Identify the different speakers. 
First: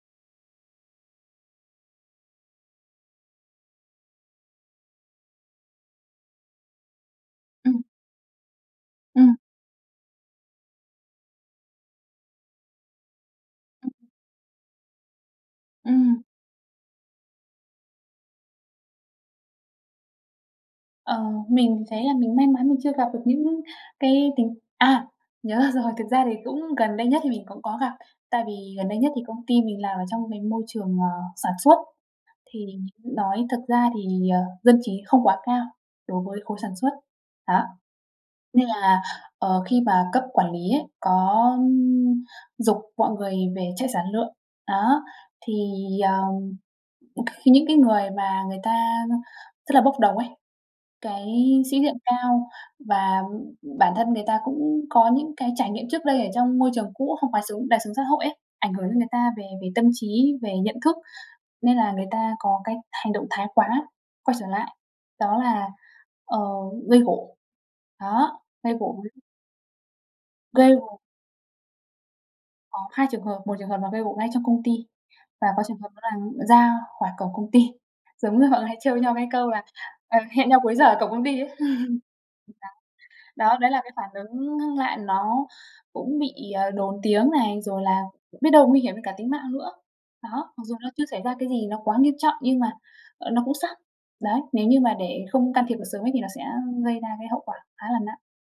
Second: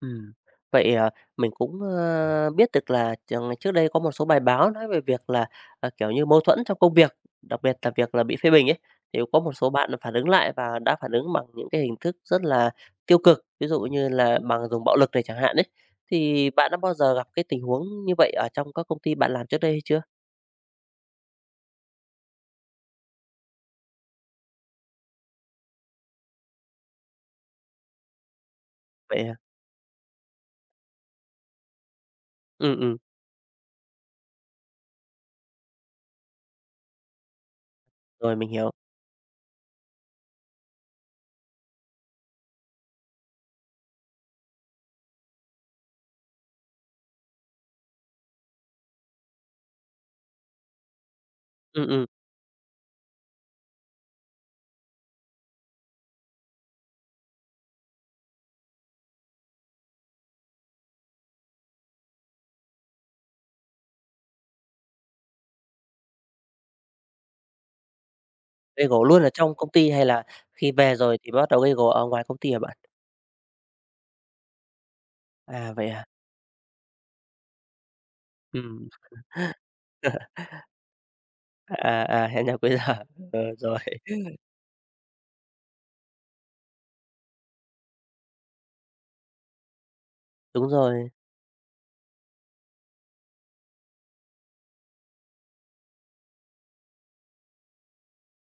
Speaker 1: Ừm, vậy, ờ, mình cũng, ơ, biết được là chờ ngày trước đây có một số bài báo nói về việc là, à, kiểu như, mâu thuẫn trong công việc, đặc biệt
Speaker 2: Ừm.
Speaker 1: là việc là bị phê bình ấy, thì
Speaker 2: Ừm.
Speaker 1: có một số bạn là phản ứng lại và đã phản ứng bằng những cái hình thức rất là tiêu cực, ví dụ như là bằng dùng bạo lực này chẳng hạn ấy.
Speaker 2: Ừm.
Speaker 1: Thì bạn đã bao giờ gặp cái tình huống như vậy ở trong các công ty bạn làm trước đây hay chưa?
Speaker 2: Ờ, mình thấy là mình may mắn mình chưa gặp được những cái tình à, nhớ ra rồi, thực ra thì cũng gần đây nhất thì mình cũng có gặp. Tại vì gần đây nhất thì
Speaker 1: Vậy hả?
Speaker 2: công ty mình làm ở trong cái môi trường, ờ, sản xuất, thì
Speaker 1: Ừm, ừm.
Speaker 2: nói thực ra thì, ờ, dân trí không quá cao đối với khối sản xuất. Đó.
Speaker 1: Rồi, mình
Speaker 2: Nên
Speaker 1: hiểu.
Speaker 2: là, ờ, khi mà cấp quản lý ấy, có giục mọi người về chạy sản lượng, đó, thì, ờm, những cái người mà người ta rất là bốc đồng ấy, cái sĩ
Speaker 1: Ừm,
Speaker 2: diện
Speaker 1: ừm.
Speaker 2: cao và bản thân người ta cũng có những cái trải nghiệm trước đây ở trong môi trường cũ không quá sướng, đời sống xã hội ấy, ảnh hưởng đến người ta về về tâm trí, về nhận thức nên là người ta có cái hành động thái quá quay trở lại, đó là, ờ, gây gổ. Đó, gây
Speaker 1: Gây
Speaker 2: gổ.
Speaker 1: gổ luôn ở trong công ty hay là khi
Speaker 2: Gây
Speaker 1: về
Speaker 2: gồ.
Speaker 1: rồi thì bắt đầu gây gổ ở ngoài công ty hả bạn?
Speaker 2: Có hai trường hợp, một trường hợp là gây gổ ngay trong công ty và có
Speaker 1: À,
Speaker 2: trường
Speaker 1: vậy
Speaker 2: hợp đó
Speaker 1: hả?
Speaker 2: là ra khỏi cổng công ty. Giống như họ hay
Speaker 1: Ừm.
Speaker 2: trêu nhau cái câu là "Ờ, hẹn nhau cuối giờ ở cổng công ty" ấy.
Speaker 1: À, à, hẹn nhau cuối giờ.
Speaker 2: [unintelligible]
Speaker 1: Ờ,
Speaker 2: Đó, đấy
Speaker 1: rồi.
Speaker 2: là cái phản ứng ngưng lại nó cũng bị, ờ, đồn tiếng này, rồi là biết đâu nguy hiểm đến cả tính mạng nữa. Đó, mặc
Speaker 1: Đúng
Speaker 2: dù nó chưa
Speaker 1: rồi.
Speaker 2: xảy ra cái gì nó quá nghiêm trọng nhưng mà, ờ, nó cũng sắp. Đấy, nếu như mà để không can thiệp được sớm ấy thì nó sẽ gây ra cái hậu quả khá là nặng.